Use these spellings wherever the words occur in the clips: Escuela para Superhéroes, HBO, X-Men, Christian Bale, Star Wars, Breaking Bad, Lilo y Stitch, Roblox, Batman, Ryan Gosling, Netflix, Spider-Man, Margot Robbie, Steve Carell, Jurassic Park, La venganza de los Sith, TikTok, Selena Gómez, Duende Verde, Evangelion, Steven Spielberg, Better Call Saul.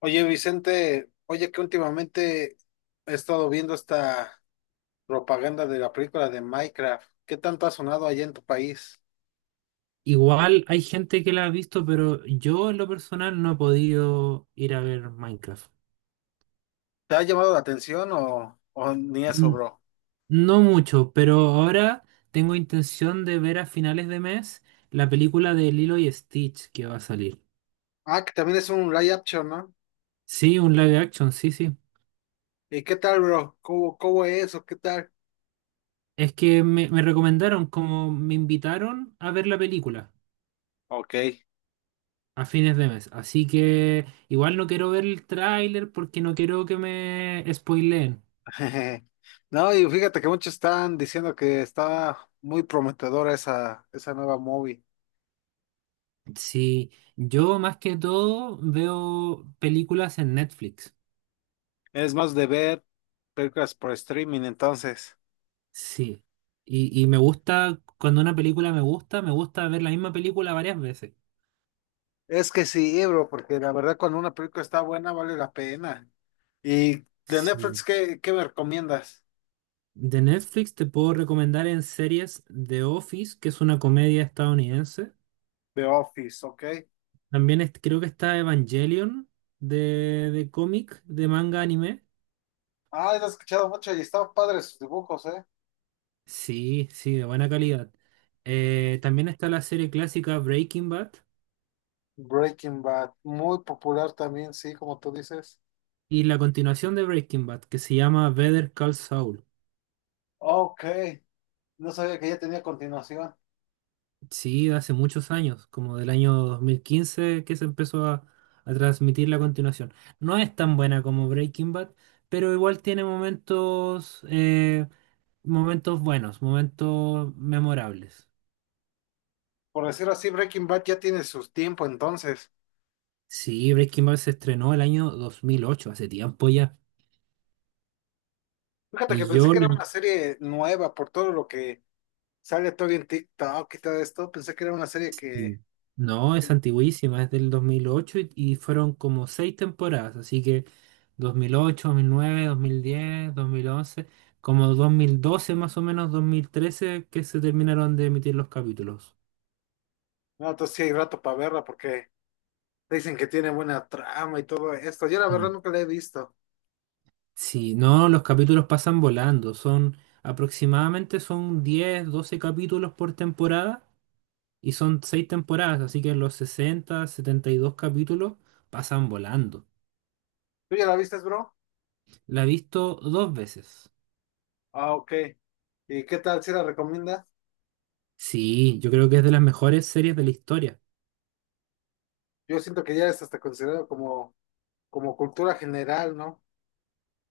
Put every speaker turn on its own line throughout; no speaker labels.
Oye, Vicente, oye que últimamente he estado viendo esta propaganda de la película de Minecraft. ¿Qué tanto ha sonado allá en tu país?
Igual hay gente que la ha visto, pero yo en lo personal no he podido ir a ver Minecraft.
¿Te ha llamado la atención o ni eso,
N-
bro?
No mucho, pero ahora tengo intención de ver a finales de mes la película de Lilo y Stitch que va a salir.
Ah, que también es un live action, ¿no?
Sí, un live action, sí, sí.
¿Y qué tal, bro? ¿Cómo es o qué tal?
Es que me recomendaron, como me invitaron a ver la película
Ok.
a fines de mes. Así que igual no quiero ver el tráiler porque no quiero que me spoileen.
No, y fíjate que muchos están diciendo que está muy prometedora esa nueva movie.
Sí, yo más que todo veo películas en Netflix.
Es más de ver películas por streaming, entonces.
Sí. Y me gusta, cuando una película me gusta ver la misma película varias veces.
Es que sí, bro, porque la verdad cuando una película está buena vale la pena. Y de Netflix,
Sí.
¿qué me recomiendas?
De Netflix te puedo recomendar en series The Office, que es una comedia estadounidense.
The Office, ¿ok?
Creo que está Evangelion de cómic, de manga anime.
Ah, lo he escuchado mucho y estaban padres sus dibujos, ¿eh?
Sí, sí, de buena calidad. También está la serie clásica Breaking Bad.
Breaking Bad, muy popular también, sí, como tú dices.
Y la continuación de Breaking Bad, que se llama Better Call Saul.
Ok, no sabía que ya tenía continuación.
Sí, de hace muchos años, como del año 2015 que se empezó a transmitir la continuación. No es tan buena como Breaking Bad, pero igual tiene momentos, momentos buenos, momentos memorables.
Por decirlo así, Breaking Bad ya tiene su tiempo entonces.
Sí, Breaking Bad se estrenó el año 2008 hace tiempo ya.
Fíjate que
Y
pensé
yo
que era
la
una serie nueva por todo lo que sale todo en TikTok y todo esto. Pensé que era una serie
Sí.
que,
No, es antiguísima, es del 2008 y fueron como seis temporadas, así que dos mil ocho, nueve, diez, 2011, como 2012 más o menos, 2013 que se terminaron de emitir los capítulos.
no, entonces sí hay rato para verla porque dicen que tiene buena trama y todo esto. Yo la verdad
Sí.
nunca la he visto.
Sí, no, los capítulos pasan volando, son aproximadamente son 10, 12 capítulos por temporada y son seis temporadas, así que los sesenta, 72 capítulos pasan volando.
¿Tú ya la viste, bro?
La he visto dos veces.
Ah, ok. ¿Y qué tal si la recomiendas?
Sí, yo creo que es de las mejores series de la historia.
Yo siento que ya es hasta considerado como, como cultura general, ¿no?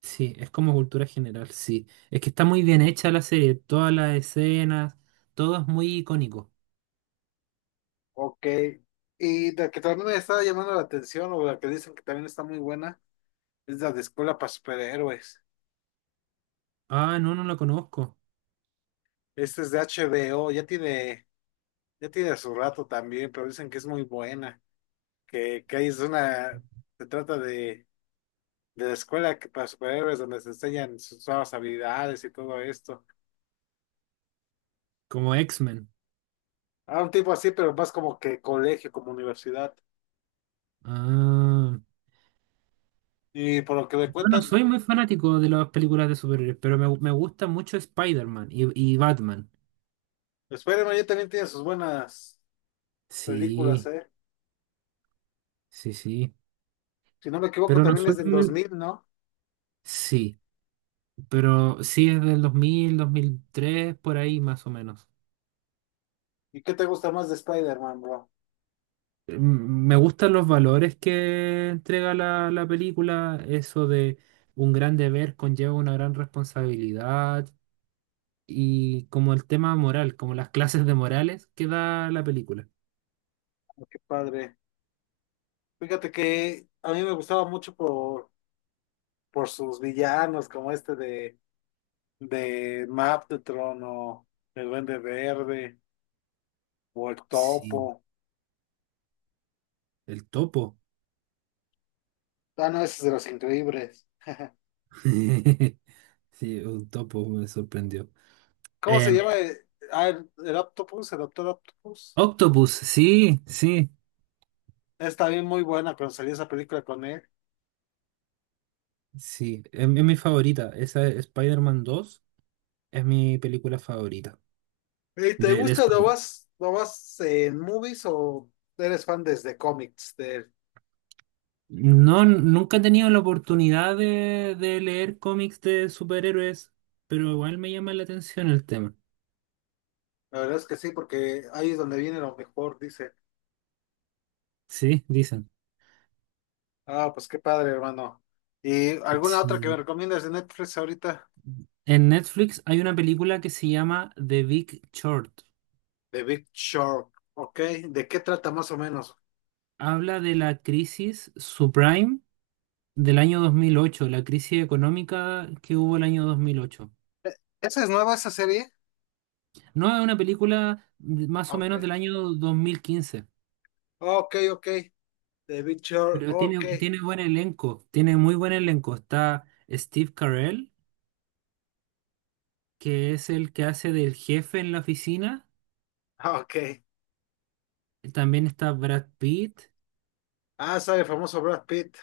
Sí, es como cultura general, sí. Es que está muy bien hecha la serie, todas las escenas, todo es muy icónico.
Ok. Y la que también me está llamando la atención, o la que dicen que también está muy buena, es la de Escuela para Superhéroes.
Ah, no, no la conozco.
Esta es de HBO, ya tiene su rato también, pero dicen que es muy buena, que ahí es una, se trata de la escuela que para superhéroes donde se enseñan sus nuevas habilidades y todo esto.
Como X-Men.
A un tipo así, pero más como que colegio, como universidad.
Ah.
Y por lo que me
Bueno,
cuentan,
soy muy fanático de las películas de superhéroes, pero me gusta mucho Spider-Man y Batman.
Spider-Man ya también tiene sus buenas
Sí,
películas, ¿eh?
sí, sí.
Si no me equivoco,
Pero no
también es
soy
del
muy...
2000, ¿no?
Sí, pero sí es del 2003 por ahí más o menos.
¿Y qué te gusta más de Spider-Man, bro?
Me gustan los valores que entrega la película, eso de un gran deber conlleva una gran responsabilidad y como el tema moral, como las clases de morales que da la película.
Oh, qué padre. Fíjate que a mí me gustaba mucho por sus villanos, como este de Maptron o el Duende Verde o el
Sí,
Topo.
el topo.
Ah, no, ese es de los increíbles.
Sí, un topo me sorprendió.
¿Cómo se
Em,
llama, eh? Ah, el Octopus, el Doctor Octopus.
Octopus, sí, sí,
Está bien muy buena cuando salió esa película con él.
sí, es mi favorita. Esa es Spider-Man 2, es mi película favorita
¿Y te
de
gusta?
Spider-Man.
Lo vas en movies o eres fan desde cómics de él?
No, nunca he tenido la oportunidad de leer cómics de superhéroes, pero igual me llama la atención el tema.
La verdad es que sí, porque ahí es donde viene lo mejor, dice.
Sí, dicen.
Ah, pues qué padre, hermano. ¿Y alguna otra que me
Sí.
recomiendas de Netflix ahorita?
En Netflix hay una película que se llama The Big Short.
The Big Short, ok. ¿De qué trata más o menos?
Habla de la crisis subprime del año 2008, la crisis económica que hubo el año 2008.
Eh, ¿Esa es nueva, esa serie?
No, es una película más o menos
Ok.
del año 2015,
Ok. The Big Short,
pero
ok.
tiene buen elenco, tiene muy buen elenco. Está Steve Carell, que es el que hace del jefe en la oficina.
Ok.
También está Brad Pitt,
Ah, sale el famoso Brad Pitt,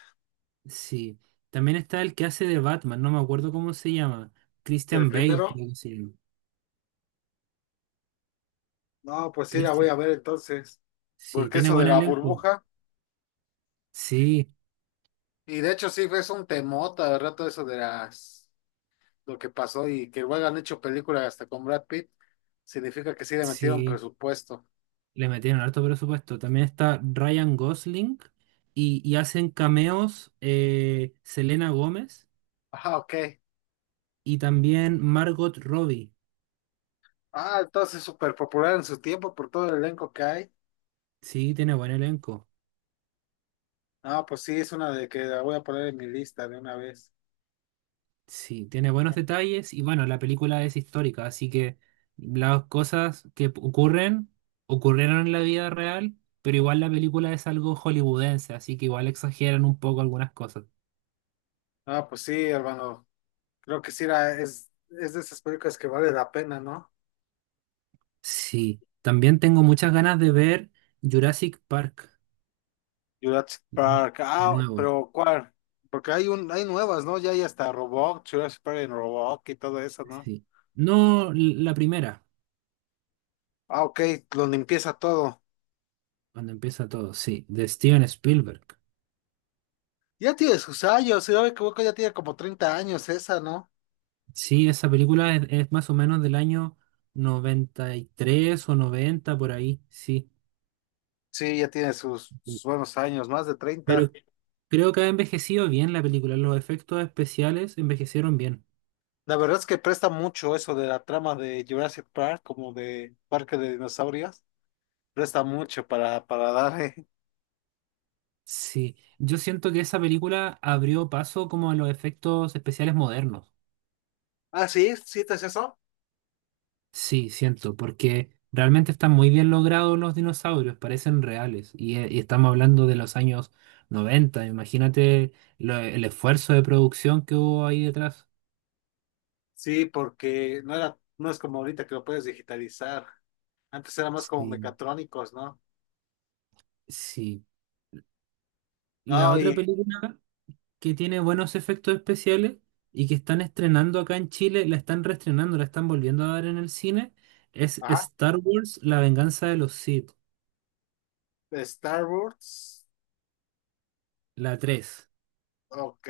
sí. También está el que hace de Batman, no me acuerdo cómo se llama.
el
Christian Bale,
primero.
creo que se llama.
No, pues sí, la voy
Christian-
a ver entonces.
Sí,
Porque
tiene
eso de
buen
la
elenco.
burbuja.
Sí,
Y de hecho sí, es un temota de rato eso de las lo que pasó y que luego han hecho películas hasta con Brad Pitt. Significa que sí le metieron
sí.
presupuesto.
Le metieron harto presupuesto. También está Ryan Gosling y hacen cameos, Selena Gómez
Ah, ok.
y también Margot Robbie.
Ah, entonces súper popular en su tiempo por todo el elenco que hay.
Sí, tiene buen elenco.
Ah, pues sí, es una de que la voy a poner en mi lista de una vez.
Sí, tiene buenos detalles y bueno, la película es histórica, así que las cosas que ocurren, ocurrieron en la vida real, pero igual la película es algo hollywoodense, así que igual exageran un poco algunas cosas.
Ah, pues sí, hermano. Creo que sí, era, es de esas películas que vale la pena, ¿no?
Sí, también tengo muchas ganas de ver Jurassic Park
Jurassic Park,
de
ah,
nuevo.
¿pero cuál? Porque hay un, hay nuevas, ¿no? Ya hay hasta Roblox, Jurassic Park en Roblox y todo eso, ¿no?
Sí. No l- La primera,
Ah, ok, donde empieza todo.
cuando empieza todo, sí, de Steven Spielberg.
Ya tiene sus años, si no me equivoco, ya tiene como 30 años esa, ¿no?
Sí, esa película es más o menos del año 93 o 90 por ahí, sí.
Sí, ya tiene sus, sus buenos años, más de 30.
Pero creo que ha envejecido bien la película. Los efectos especiales envejecieron bien.
La verdad es que presta mucho eso de la trama de Jurassic Park, como de Parque de Dinosaurios. Presta mucho para darle.
Sí, yo siento que esa película abrió paso como a los efectos especiales modernos.
Ah, sí, sí, ¿te es eso?
Sí, siento, porque realmente están muy bien logrados los dinosaurios, parecen reales. Y estamos hablando de los años 90. Imagínate el esfuerzo de producción que hubo ahí detrás.
Sí, porque no era, no es como ahorita que lo puedes digitalizar. Antes éramos como
Sí,
mecatrónicos, ¿no?
sí. La
No,
otra
y,
película que tiene buenos efectos especiales y que están estrenando acá en Chile, la están reestrenando, la están volviendo a dar en el cine, es
ajá,
Star Wars, La venganza de los Sith,
de Star Wars,
la tres.
ok.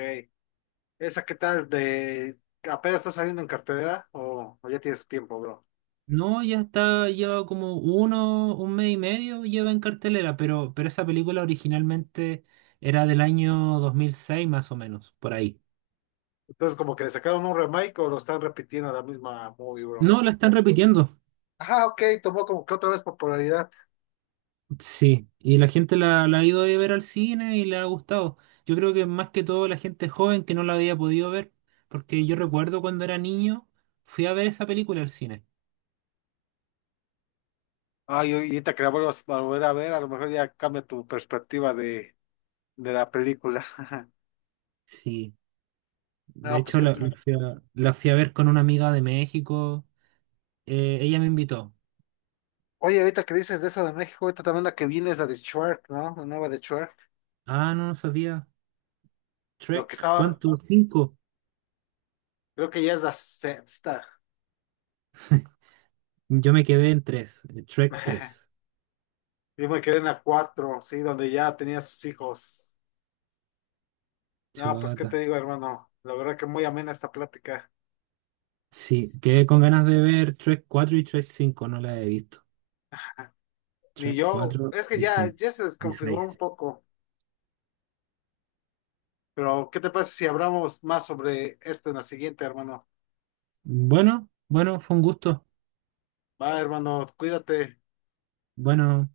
¿Esa qué tal? De, ¿apenas está saliendo en cartelera o ya tiene su tiempo, bro?
No, ya está, lleva como uno, un mes y medio lleva en cartelera, pero esa película originalmente era del año 2006 más o menos, por ahí.
Entonces, como que le sacaron un remake o lo están repitiendo la misma movie, bro.
No, la están repitiendo.
Ajá, ok, tomó como que otra vez popularidad.
Sí, y la gente la ha ido a ver al cine y le ha gustado. Yo creo que más que todo la gente joven que no la había podido ver, porque yo recuerdo cuando era niño, fui a ver esa película al cine.
Ay, oye, ahorita que la vuelvas a volver a ver, a lo mejor ya cambia tu perspectiva de la película.
Sí, de
No, pues
hecho
que...
la fui a ver con una amiga de México, ella me invitó.
Oye, ahorita que dices de eso de México, ahorita también la que viene es la de Shrek, ¿no? La nueva de Shrek.
Ah, no, no sabía.
Lo que
Trek,
estaba...
¿cuánto? ¿Cinco?
Creo que ya es la sexta.
Yo me quedé en tres, Trek tres.
Yo me quedé en la cuatro, sí, donde ya tenía sus hijos. No, pues qué
Chubata.
te digo, hermano. La verdad que muy amena esta plática.
Sí, quedé con ganas de ver Trek 4 y Trek 5, no la he visto.
Ni
Trek
yo,
4
es que
y
ya,
cinco
ya se
y
desconfiguró un
seis.
poco. Pero, ¿qué te parece si hablamos más sobre esto en la siguiente, hermano?
Bueno, bueno, fue un gusto.
Va, hermano, cuídate.
Bueno,